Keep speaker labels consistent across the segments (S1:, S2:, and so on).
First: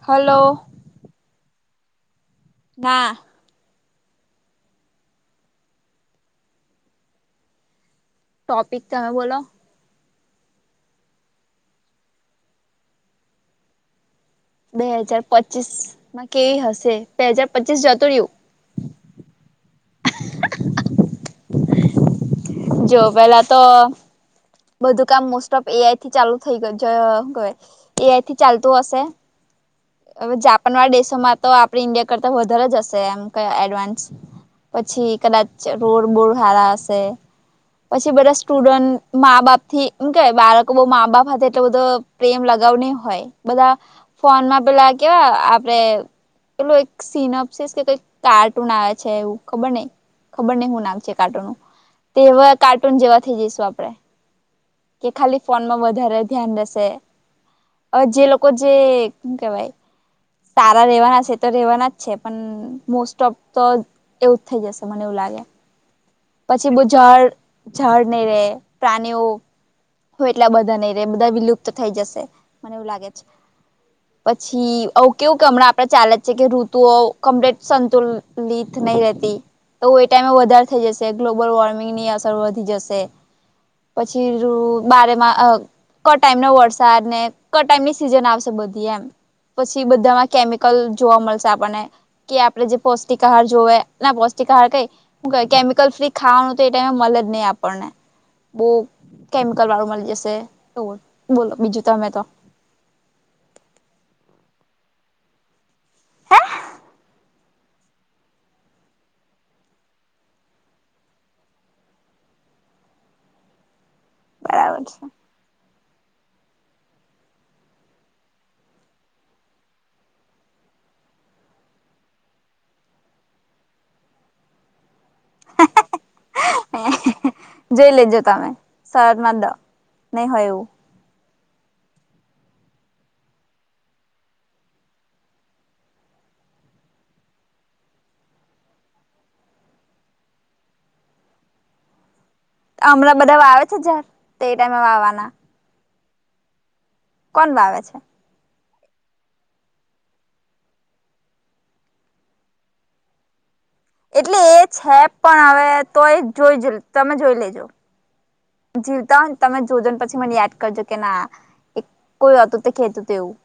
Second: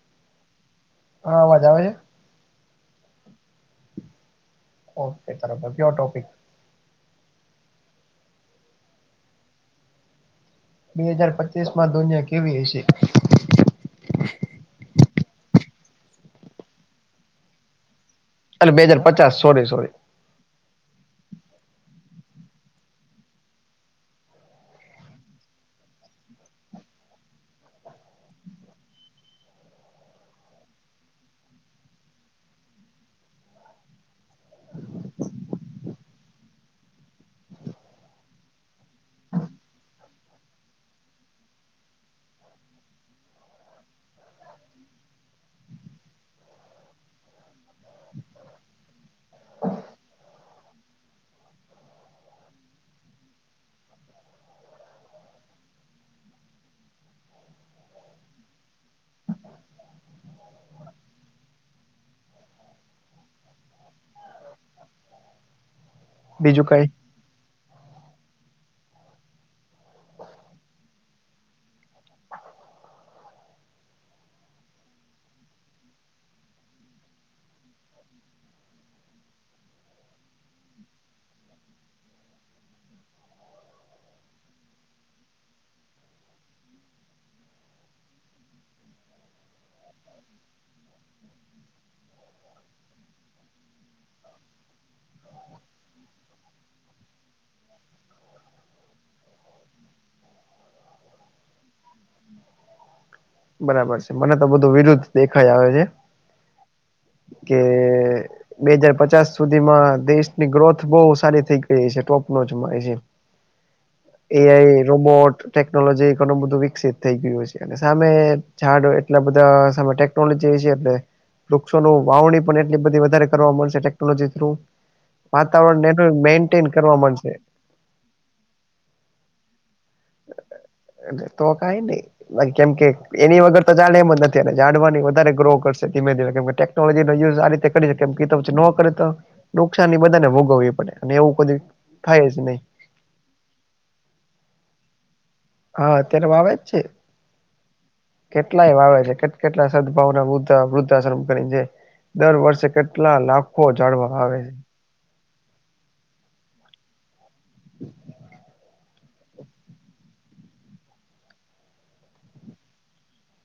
S1: Hello.
S2: હા, અવાજ આવે છે.
S1: ના.
S2: ઓકેયો ટોપિક.
S1: ટોપિક તમે બોલો
S2: બે હાજાર પચીસ માં દુનિયા કેવી હશે.
S1: બે હાજાર પચીસ માં કેવી હશે. બે હાજાર પચીસ જતો રહ્યું.
S2: અને બે હાજાર પચાસ સોરી, સોરી.
S1: જો પેહલાં તો બધું કામ મોસ્ટઓફ એ આઈ થી ચાલુ થઈ ગયું ચ હું કેવાય. એ આઈ થી ચાલતું હશે. હવે જાપાનવાળા દેશમાં તો આપણે ઈન્ડિયા કરતાં વધારે જ હશે એમ કે એડવાન્સ. પછી કદાચ રોડ બોડ હારા હશે. પછી બધા સ્ટુડન્ટ મા બાપથી હું કેવાય બાળકો બઉ મા બાપ હાથે એટલે બધું પ્રેમ લગાવ નઈ હોય બધાં ફોનમાં પેલાં કેવાં આપડે પેલું એક સીનઅપ શે કે કંઈક કાર્ટૂન આવે છે એવું ખબર નઈ. ખબર નઈ હું નામ છે એ કાર્ટૂનનું. તેવા કાર્ટૂન જેવા થઈ જઈશું આપડે. કે ખાલી ફોનમાં વધારે ધ્યાન રહેશે. જે લોકો જે હું કેવાય? તારા જેવા રહેવાના છે તો રેવાના જ છે પણ મોસ્ટઓફ તો એવું જ થઈ જશે મને એવું લાગે.
S2: બીજું
S1: પછી બહુ
S2: કઈ
S1: ઝાડળ ઝાડ નહીં રે, પ્રાણીઓ હોય એટલે આ બધાં નહી રે બધા વિલુપ્ત થઈ જશે મને એવું લાગે છે. પછી આવું કેવું કે હમણાં આપડે ચાલે જ છે કે ઋતુઓ કમપ્લેટ સંતુલિત નહીં રેહતી. તો આવું એ ટાઈમ વધારે થઈ જશે, ગ્લોબલ વોર્મિંગની અસર વધી જશે. પછી રૂ બારેમાં ક ટાઈમ નો વરસાદ ને ક ટાઈમની સિઝન આવશે બધી એમ પછી બધામાં કેમિકલ જોવા મળશે આપણને કે આપડે જે પોસ્ટિક આહાર જોવે ના પ્રોસ્ટિક આહાર કઈ શું કેવાઈ કેમિકલ ફ્રી ખાવાનું તો એ ટાઈમે મળે જ નહી આપણને બો [unintelligible] મળી જશે એ બોલો બીજું તમે તો
S2: બરાબર છે. મને તો બધું વિરુદ્ધ દેખાય આવે છે. કે બે હજાર પચાસ સુધીમાં દેશની ગ્રોથ બહુ સારી થઈ ગઈ છે. ટોપ નો જ છે. હા એ
S1: બરાબર
S2: આઈ
S1: છે
S2: રોબોટ ટેકનોલોજી ઘણું બધું વિકસિત થઈ ગયું છે અને સામે ઝાડ એટલા બધા સામે ટેકનોલોજી છે એટલે વૃક્ષો નું વાવણી પણ એટલી બધી વધારે કરવા મળશે ટેકનોલોજી થ્રુ વાતાવરણ નેટવક મેન્ટેન કરવા મળશે.
S1: જોઈ લેજો તમે શરદમાં દ નહી હોય એવુ
S2: તો કઈ નહી કેમ કે એની વગર તો ચલે એમ જ નથી અને જાડવાની વધારે ગ્રો કરશે ધીમે ધીમે કેમ ટેકનોલોજી નો યુઝ આ રીતે કરી નો કરે તો નુકસાન બધા ને ભોગવવી પડે અને એવું કોઈ થાય જ નહી
S1: હમણાં બધા વાવે છે ઝાડ તે એ ટાઈમે વાવા ના
S2: હા અત્યારે વાવે જ છે.
S1: કોણ વાવે છે?
S2: કેટલા એ વાવે છે કે કેટલા સદ્દભાવના વ્રુર્ધાસમ્ કરીને છે. દર વર્ષે કેટલા લાખો ઝાડ વાવે
S1: એટલે
S2: છે.
S1: એ છે પણ હવે તો એ જોઈ તમે જોઈ લેજો. જીવતા હો ને તમે જોજો ને પછી મને યાદ કરજો કે ના કોઈ હતું તે કેતુતુ તે એવું.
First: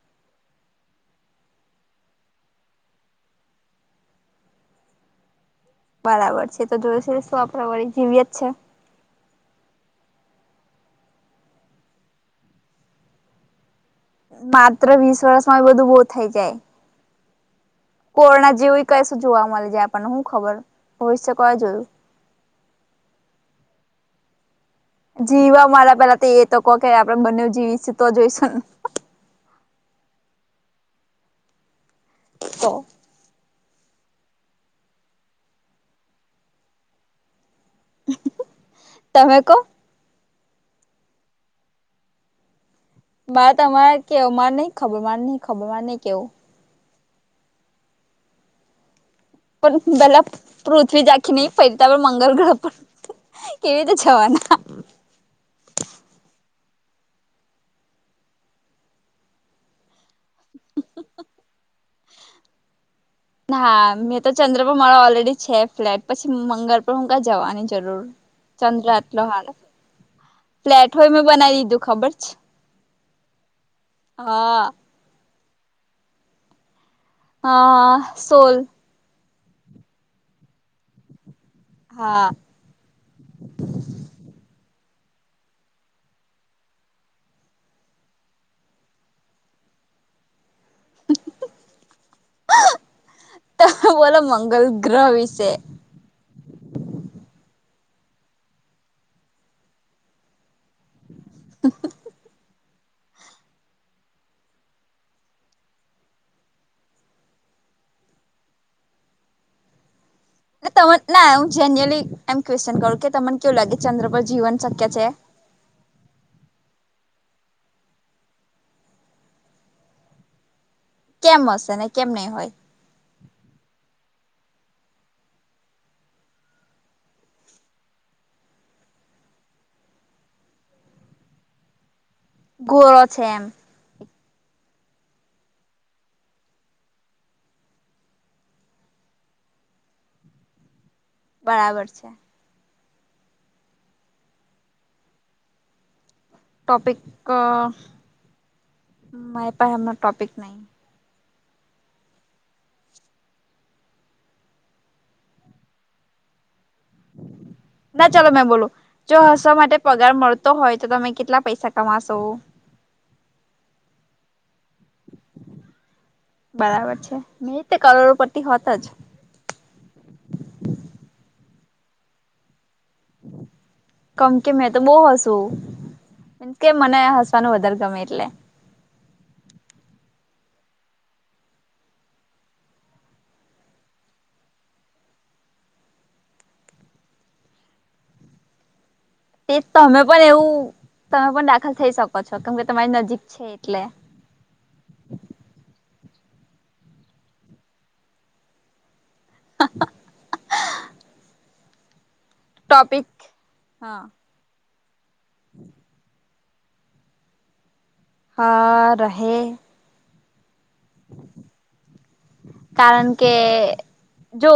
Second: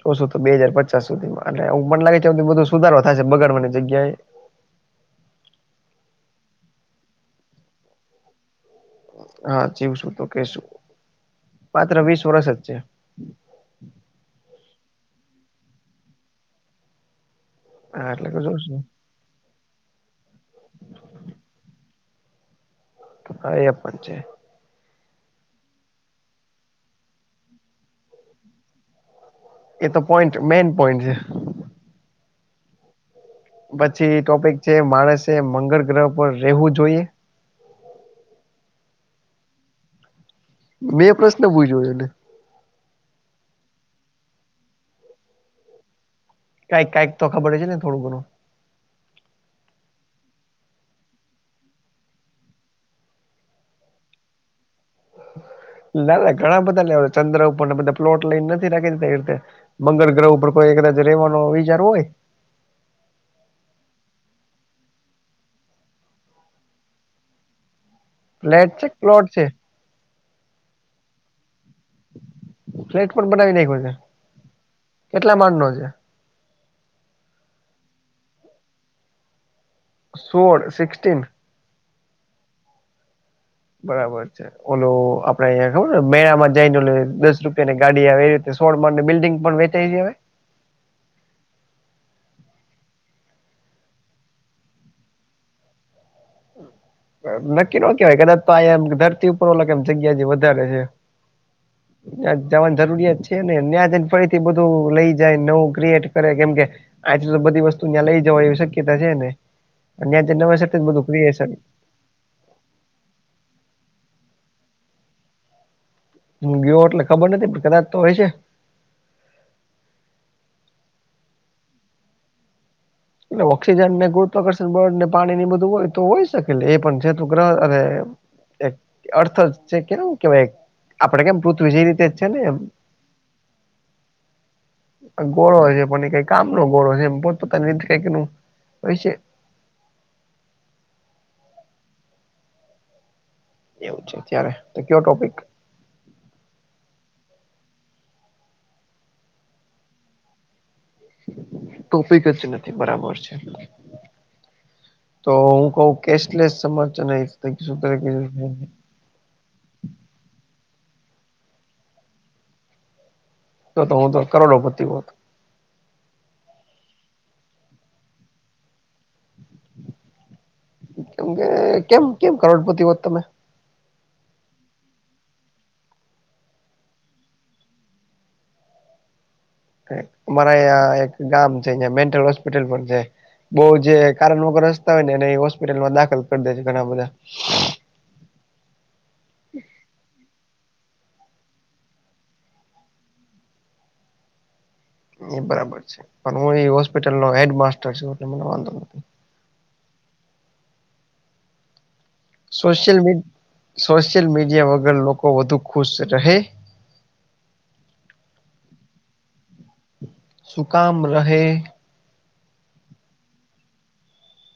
S2: [unintelligible] તો બે હજાર પચાસ સુધીમાં એને હું મને પણ લાગે છે કે બધું સુધારવા થશે બગાડવાની જગ્યાએ
S1: બરાબર છે, તો જોઈશે શું આપડે વળી જીવીય જ છે.
S2: હા જીવ શું તો કેશું માત્ર વીસ વર્ષ જ છે.
S1: માત્ર વીસ વર્ષમાં એ બધું બહુ થઈ જાય
S2: હા એટલે
S1: કોરોના
S2: જોશું
S1: જેવું કશું જોવા મળી જાય આપણને શું ખબર ભવિષ્ય કોઈ જોયું
S2: હા એ પણ છે.
S1: જીવવા મારા પેલા તો એ તો કહ કે આપણેે બંને જીવીશ તો જોઈશું ને
S2: એ તો પોઈન્ટ મેન પોઈન્ટ છે.
S1: તો
S2: પછી ટોપિક છે માણસે મંગળ ગ્રહ પર રહેવું જોઈએ?
S1: તમે કો
S2: મેં પ્રશ્ન પૂછ્યો એને
S1: વાત અમારે કેવું માં નહી ખબર માં નહીં ખબર માં નહ કેવું
S2: કાઈક કાઈક તો ખબર છે ને થોડું ઘણુ
S1: પણ પેલા પૃથ્વી જખી નહી ફરીતા પણ મંગલ ગ્રહ પણ કેવી રીતે જવાના
S2: ના ના ઘણા બધા લેવા ચંદ્ર ઉપરને બધા પ્લોટ લઈને નથી રાખી એ રીતે મંગલ ગ્રહ ઉપર કોઈ એકદાજ રવાનો વિચાર હોય
S1: હા મેં તો ચંદ્રપુર મારા ઓલરેડી છે ફ્લેટ પછી મંગળ પર હું કઈ જવાની જરૂર
S2: ફ્લેટ છે
S1: ચંદ્ર એટલો
S2: પ્લોટ છે
S1: હાલ ફ્લેટ હોય મેં બનાવી દીધું ખબર છે.
S2: ફ્લેટ પણ બનાવી નાખ્યું છે
S1: હા
S2: કેટલા માડ નો છે
S1: હા સોલ
S2: સોડ સિક્સટીન?
S1: હા
S2: બરાબર છે ઓલો આપડે અહંયા ખબર મેળામાં જઈને ઓલે દસ રૂપિયા ની ગાડી આવે એ રીતે છોડ બિલ્ડિંગ પણ વેચાઈ દેવાય
S1: તમે બોલો મંગલ ગ્રહ વિશે
S2: નક્કી ન કેવાય કદાચ તો આ ધરતી ઉપર ઓલા એમ જગ્યા જે વધારે હે જ્યાં જવાન જરૂરિયાત છે છે ને ન્યાજને ફરીથી બધું લઈ જાય નવું ક્રિએટ કરે કેમ કે આથી તો બધી વસ્તુ ત્યાં લઈ જવાય એવી શક્યતા છે નેયાં જ ઈને બધું ફરીથી
S1: નાલિ એમ ક્વેશન કરું કે તમને કેવું લાગે ચંદ્ર પર જીવન શક્ય છે
S2: હ ગયો એટલે ખબર નથી પણ કદાચ તો હોય છે
S1: કેમ હશે ને કેમ નહી હોય
S2: એટલે ઓક્સિજન ને ગુરુત્કર્ષણ બળ ને પાણી ની બધું હોય તો હોય શકે એ પણ છેતુ ગ્રહ અને અર્થ છે કેવું કેવાય આપડે કેમ પૃથ્વી જે રીતે જ છે ને એમ
S1: કોરો છે એમ
S2: ગોળો હોય છે પણ કઈ કામ નો ગોળો હોય એ પોતપોતાધ ફેક નું હો છે
S1: બરાબર છે
S2: એવું છે ત્યારે તો કયો ટોપિક
S1: ટોપિક મારે પાહે હમણા ટોપિક નહીં
S2: ટોપિક જ નથી બરાબર છે તો હું કેશલેસ સમ નહી થું [unintelligible]
S1: ના ચાલો મેં બોલું જો હસવા માટે પગાર મળતો હોય તો તમે કેટલા પૈસા કમાશો
S2: તો તો હું તો કરોડોપતિ હો
S1: બરાબર છે મે કરોડો પરથી હોત જ
S2: કેમ કે કેમ કેમ કરોડપતિ હોત તમે
S1: કમ કે મેં તો બહુ હસુ કે મને હસવાનું વધારે ગમે એટલે
S2: અમારાં એક ગામ છેં મેન્ટલ હોસ્પિટલ પણ છે બહુ જે કારણ વગર હસ્તા હોય ને એને હોસ્પિટલમાં દાખલ કરી દે છે ઘણા બધા
S1: તે તમે પણ એવું તમે પણ દાખલ થઈ શકો છો કેમ કે તમારી નજીક છે એટલે
S2: એ બરાબર છે પણ હું એ હોસ્પિટલ નો હેડ માસ્ટર છું એટલે મને વાંધો નથી
S1: [inaudible]
S2: સોશિયલ
S1: ટોપિક
S2: મી
S1: હા
S2: સોશિયલ મીડિયા વગર લોકો વધુ ખુશ રહે.
S1: હા.. રહે
S2: શું કામ રહે?
S1: કારણ કે જો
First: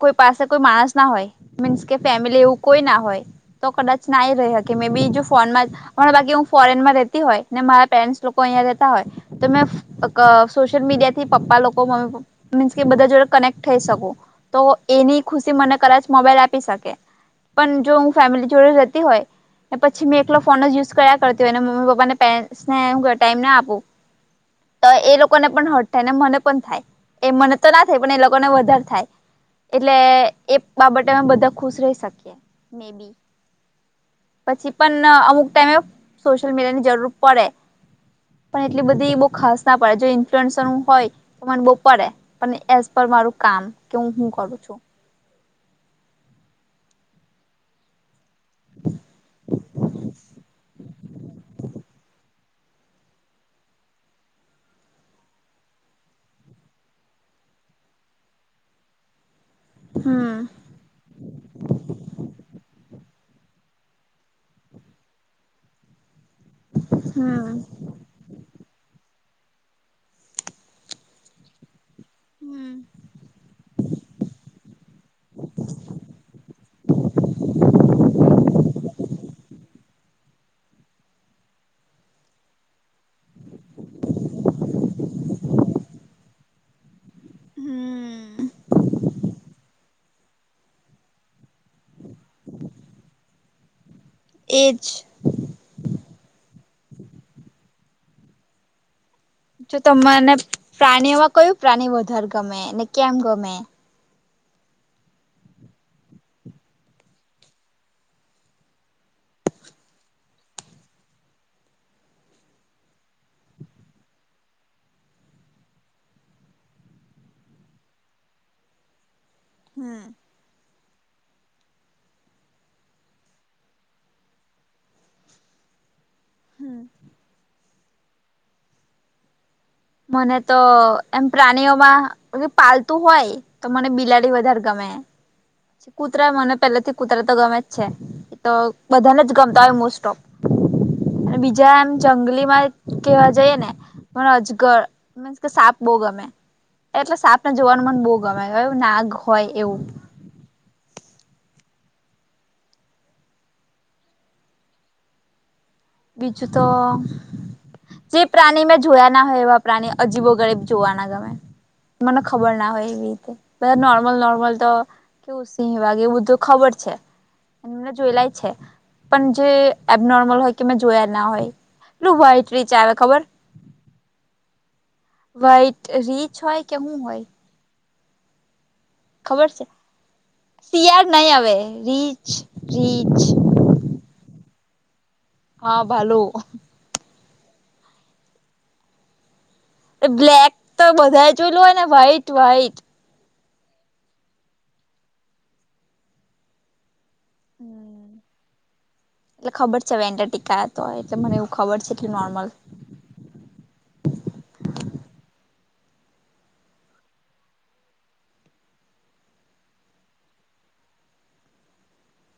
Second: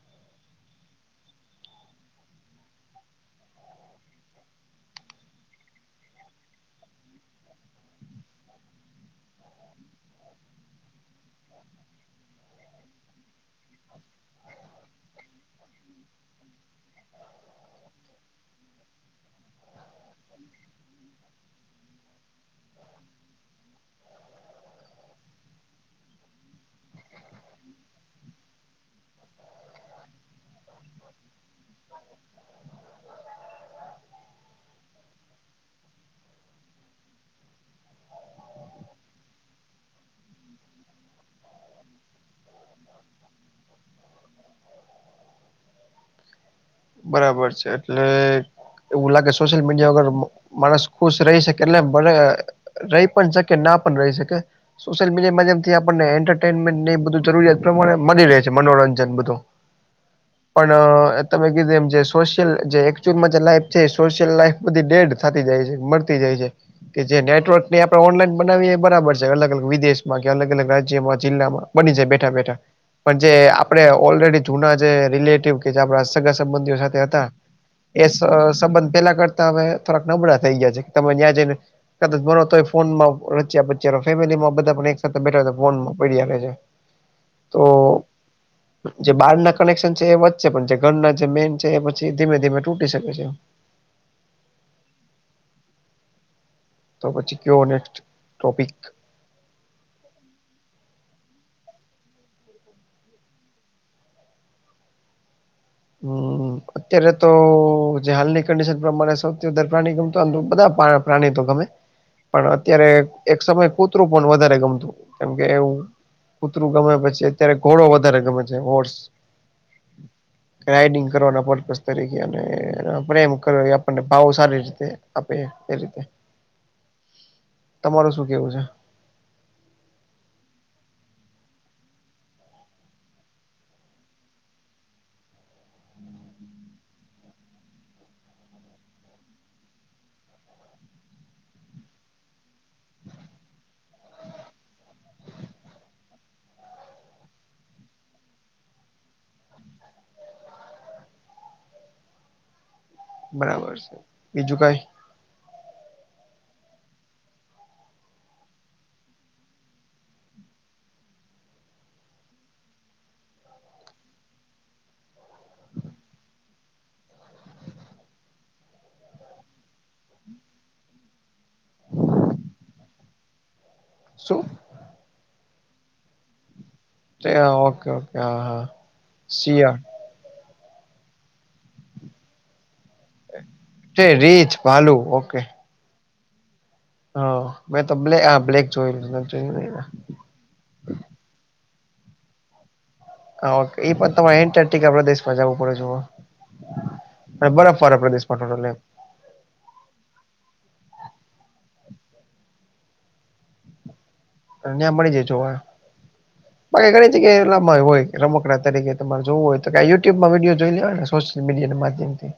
S1: કોઈ પાસે કોઈ માણસ ના હોય, મીન્સ કે, ફેમિલી એવું કોઈ ના હોય તો કદાચ ના એ રહી હકે મે બી જો ફોનમાં બાકી હું ફોરેનમાં રહેતી હોય ને મારા પેરેનટસ લોકો અહં રેતા હોય તો મે અ સોશિયલ મીડિયા થી પપ્પા લોકો મમ્મી પપ્પા મીન્સ કે બધા જોડે કનેક્ટ થઈ શકું, તો એની ખુશી મને કદાચ મોબાઈલ આપી શકે. પણ જો હું ફેમિલી જોડે રહેતી હોય. પછી મેં એકલો ફોન જ યુઝ કર્યા કરતી હોઈ અને મમ્મી પપ્પાને પેરેન્ટ્સને હુ ટાઈમ ના આપું તો એ લોકો ને પણ હર્ટ થાય ને મને પણ થાય એ મને તો ના થાય પણ એ લોકોને વધારે થાય. એટલે એ બાબતે અમે બધા ખુશ રહી શકીએ. મે બી પછી પણ અમુક ટાઈમે સોશિયલ મીડિયા ની જરૂર પડે. પણ એટલી બધી બહુ ખાસ ના પડે જો ઈન્ફ્લુએન્સર હું હોય, તો મને બો પડે પણ એસ પર મારું કામ કે હું કરું છું.
S2: બરાબર છે. એટલે એવું લાગે સોશિયલ મીડિયા વગર માણસ ખુશ રહી શકે. એટલે ભલે રહી પણ શકે, ના પણ રહી શકે. સોશિયલ મીડિયા માધ્યમથી આપણને એન્ટરટેનમેન્ટ ને બધું જરૂરિયાત પ્રમાણે મળી રહે છે. મનોરંજન બધું [inaudible]
S1: હમ.
S2: પણ અ તમે જેવી એમ જે સોશિયલ જે એક્યુઅલમાં જે લાઈફ છે, એ સોશિયલ લાઈફ બધી ડેડ થતી જાય છે મરતી જાય છે. કે જે
S1: હમ
S2: નેટવર્ક ને એમ આપણે ઓનલાઈન બનાવીએ એ બરાબર છે. અલગ અલગ વિદેશમાં કે અલગ અલગ રાજ્યમાં, જિલ્લામાં બની જાય બેઠા બેઠા
S1: હમ
S2: પણ જે આપણે ઓલરેડી જૂના જે રિલેટિવ કે જે આપડા સગા સંબંધી [unintelligible] તે હતા. એ સંબંધ પેલા કરતા હવે થોડાક નબળા થઈ ગયા છે, તમે જ્યાં જઈને કદાચ તો ફોનમાં રચ્યા પચ્યા ને ફેમિલીમાં પણ એક સાથે બેઠા તો ફોન માં પડી જ છે. તો,
S1: હમ
S2: જે બાર ના કનેક્શન છે એ વચ્ચે પણ ઘર ના જે મેન છે એ પછી ધીમે ધીમે તૂટી શકે છે.
S1: એજ.
S2: તો પછી કેવો ને ટોપિક.
S1: જો તમને પ્રાણીઓમાં કયું પ્રાણી વધારે ગમે ને કેમ ગમે?
S2: હમ. અત્યારે તો, જે હાલની કન્ડિશન પ્રમાણે સૌથી વધારે પ્રાણી ગમતા બધા પ્રાણી તો ગમે પણ અત્યારે એક સમય કુતરું પણ વધારે ગમતું, કેમકે એવું કુતરું ગમે પછી અત્યારે ઘોડો વધારે ગમે છે હોર્સ.
S1: હમ.
S2: રાઇડિંગ કરવાના પર્પસ તરીકે અને એ પ્રેમ કરી એ આપને ભાવો સારી રીતે આપે, એ રીતે.
S1: હમ.
S2: તમારું શું કેવું છે?
S1: મને તો, એમ પ્રાણીઓમાં પાલતું હોય તો મને બિલાડી વધારે ગમે. કુતરા મને પેલાથી કુતરા તો ગમે જ છે. તો બધાને જ ગમતા હોય મોસ્ટ ઓફ. અને બીજા એમ જંગલી માં કેવા જઈએ ને પણ અજગર મીન્સ કે સાપ બહું ગમે એટલે સાપને જોવાનું મન બહું ગમે એ નાગ હોય એવું.
S2: બરાબર છે બીજું કઈ?
S1: બીજું તો જે પ્રાણી મેં જોયા ના હોય એવા પ્રાણી અજીબો ગરીબ જોવાના ગમે મને ખબર ના હોય બધા નોર્મલ નોર્મલ તો કેવું સિંહ વાઘ એ બધું ખબર છે. મેં જોયેલાય છે પણ જે એબનોર્મલ હોય કે મે જોયા ના હોય પેલું વાઇટ રીચ આવે ખબર
S2: શું?
S1: વાઈટ રીંછ હોય કે હું હોય?
S2: હા, ઓકે, ઓકે, હા, હા.
S1: ખબર છે
S2: શિયાળ
S1: શિયાળ નહીં હવે રીંછ રીંછ
S2: તે રીંછ ભાલુ ઓકે.
S1: હા ભાલુ.
S2: હા મેં તો બ્લે આ બ્લેક જોયેલું [unintelligible]
S1: બ્લેક તો બધા જોયેલું હોય ને, વ્હાઈટ વ્હાઈટ.
S2: હા એ પણ તમારે એન્ટારક્ટિક આપડા દેશમાં જવું પડે જોવા અને બરફ વારા પ્રદેશ માં તે મલે.
S1: એટલે ખબર છે હવે એન્ટ્રકટિકા તો એટલે મને એવું ખબર છે એટલું નોર્મલ.
S2: ત્યાં મળી જાય જોવા. બા ઘણી જગ્યા એય રમકડા તકે તમારે જોવું હોય તો કે યુટ્યુબમાં વિડીયો જોઈ લેવાયને સોશિયલ મીડિયાના માધ્યમથી.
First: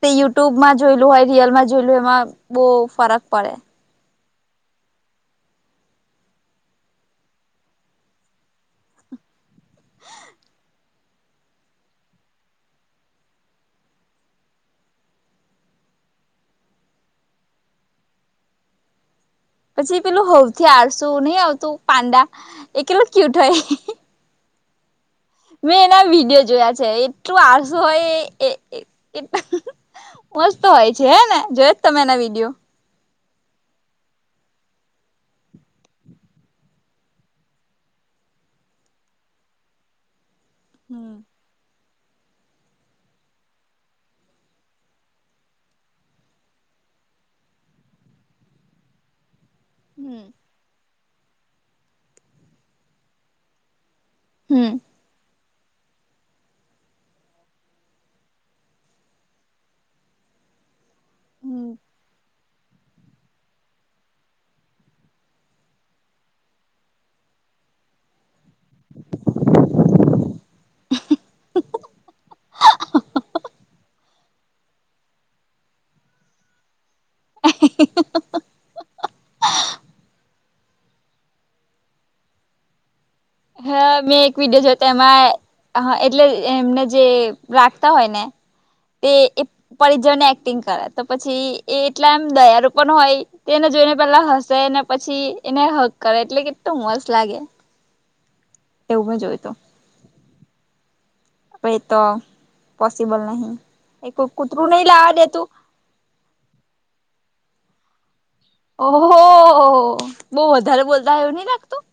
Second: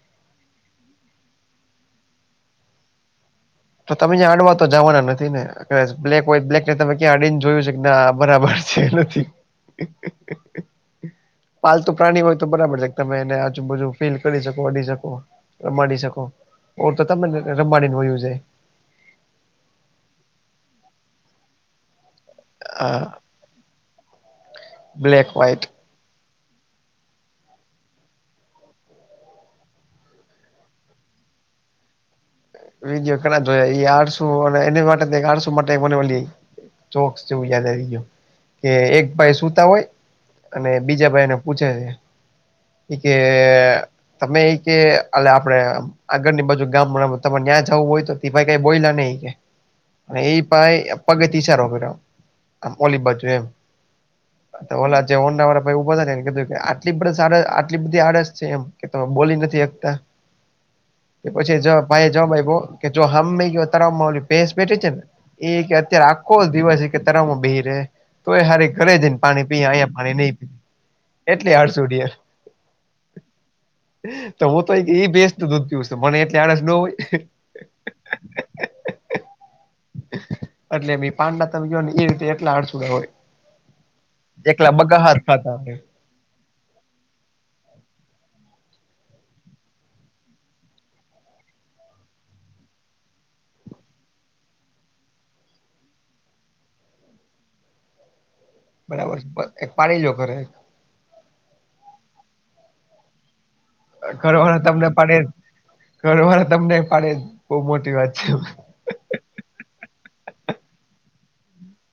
S1: તે યુટ્યુબમાં જોયેલું હોય, રિયલમાં જોયલું એમાં બહુ ફરક પડે.
S2: તો તમે ત્યાં અડવા તો જવાના નથી ને. બ્લેક હોય બ્લેક ને તમે ક્યાં અડીને જોયું છે કે ના બરાબર છે નથી. પાલતુ પ્રાણી હોય તો બરાબર છે તમે એને આજુબાજુ ફીલ કરી શકો, અડી શકો. રમાડી શકો. ઓર તો તમને રમાડી ને વયું જાય.
S1: પછી પેલું હવ થી આળસું નહી આવતું પાંડા એ કેવો
S2: જાય
S1: ક્યુટ હોય.
S2: બ્લેક, વાઇટ
S1: કેટલા વિડીયો જોયા છે. એટલું આળસું હોય એ એટ મસ્ત હોય છે હે ને. જોયા છે તમે એના વિડીયો?
S2: વિડીયો ગણા જોયા એ આળસુ અને એની માટે આળસુ માટે મને એક ઓલી જોક્સ જેવું યાદ આવી ગયું. કે એક ભાઈ સુતા હોય અને બીજા
S1: હમ
S2: ભાઈને પૂછે છે એ કે તમે એ કે અ આપડે આગળની બાજુ ગામવાળા તને નયા જવું હોય તો તે ભાઈ કાઈ બોલા નહી ઈ કે અને
S1: હમ
S2: એ ભાઈ પગેથી ઈસારો કર ઓલી બાજુ એમ
S1: હમ
S2: તો ઓલા જે હોન્ડા વાળા ભાઈ ઉભા તા ને એને કીધું આટલી બસ આટલી બધી આળસ છે એમ કે તમે બોલી નથી હકતા. પછી એ જવાબ
S1: હમ
S2: ભાઈ એ જવાબ આપ્યો કે જો હામ ગયો તળાવમાં ભેંસ બેઠી છે ને એ કે અત્યારે આખો જ દિવસ છે કે તળાવમાં બેહી રહેે. તોય હારી ઘરે જ ને પાણી પીએ અહીંયા પાણી નહી પીએ. એટલી આળસુલી હે. તો હું તો ઈ ભેંસનો દૂધ પીવું છું. તો મને એટલે આળસ ન હોય.
S1: હા હા હા
S2: એટલે બી પાંડા તમે કયો ને એ રીતે એટલા આળસુડા હોય.
S1: હા મેં એક વિડીયો
S2: એકલા
S1: જોતા
S2: બગા હાથ
S1: એમાં
S2: ખાતા હોય
S1: હા એ એટલે એમને જે રાખતા હોય ને તે પરિજને એક્ટિંગ કરે. તો પછી એ એટલા એમ દયારુ પણ હોય. તે એને જોઈને પેલા હસે ને પછી એને હક કરે એટલે કેટલુ મસ્ત લાગે. એવું
S2: બરાબર
S1: મેં જોયું
S2: છે.
S1: તું
S2: એક પાડી લ્યો ઘરે એક.
S1: હવે એ તો પૉસિબલ નહી. એ
S2: ઘરવાળા
S1: કુતરું નહીં
S2: તમને
S1: લવા
S2: પાડે
S1: દેતું.
S2: ઘરવાળા તમને પાડે બહુ મોટી વાત છે.
S1: ઓહો! બવ વધારે બોલતા હોય એવું નહિ લાગતું.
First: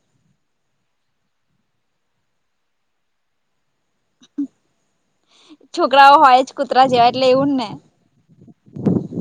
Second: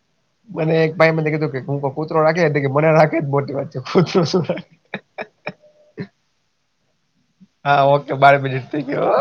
S2: મને એક ભાઈ મને કીધું કે હ કૂતરો રાખે કે મને રાખે એજ મોટી વાત છે. કૂતરો શું રાખે.
S1: છોકરાઓ હોય જ કૂતરા જેવા એટલે એવું જ ને.
S2: હા ઓકે બાર મિનિટ થઈ ગયો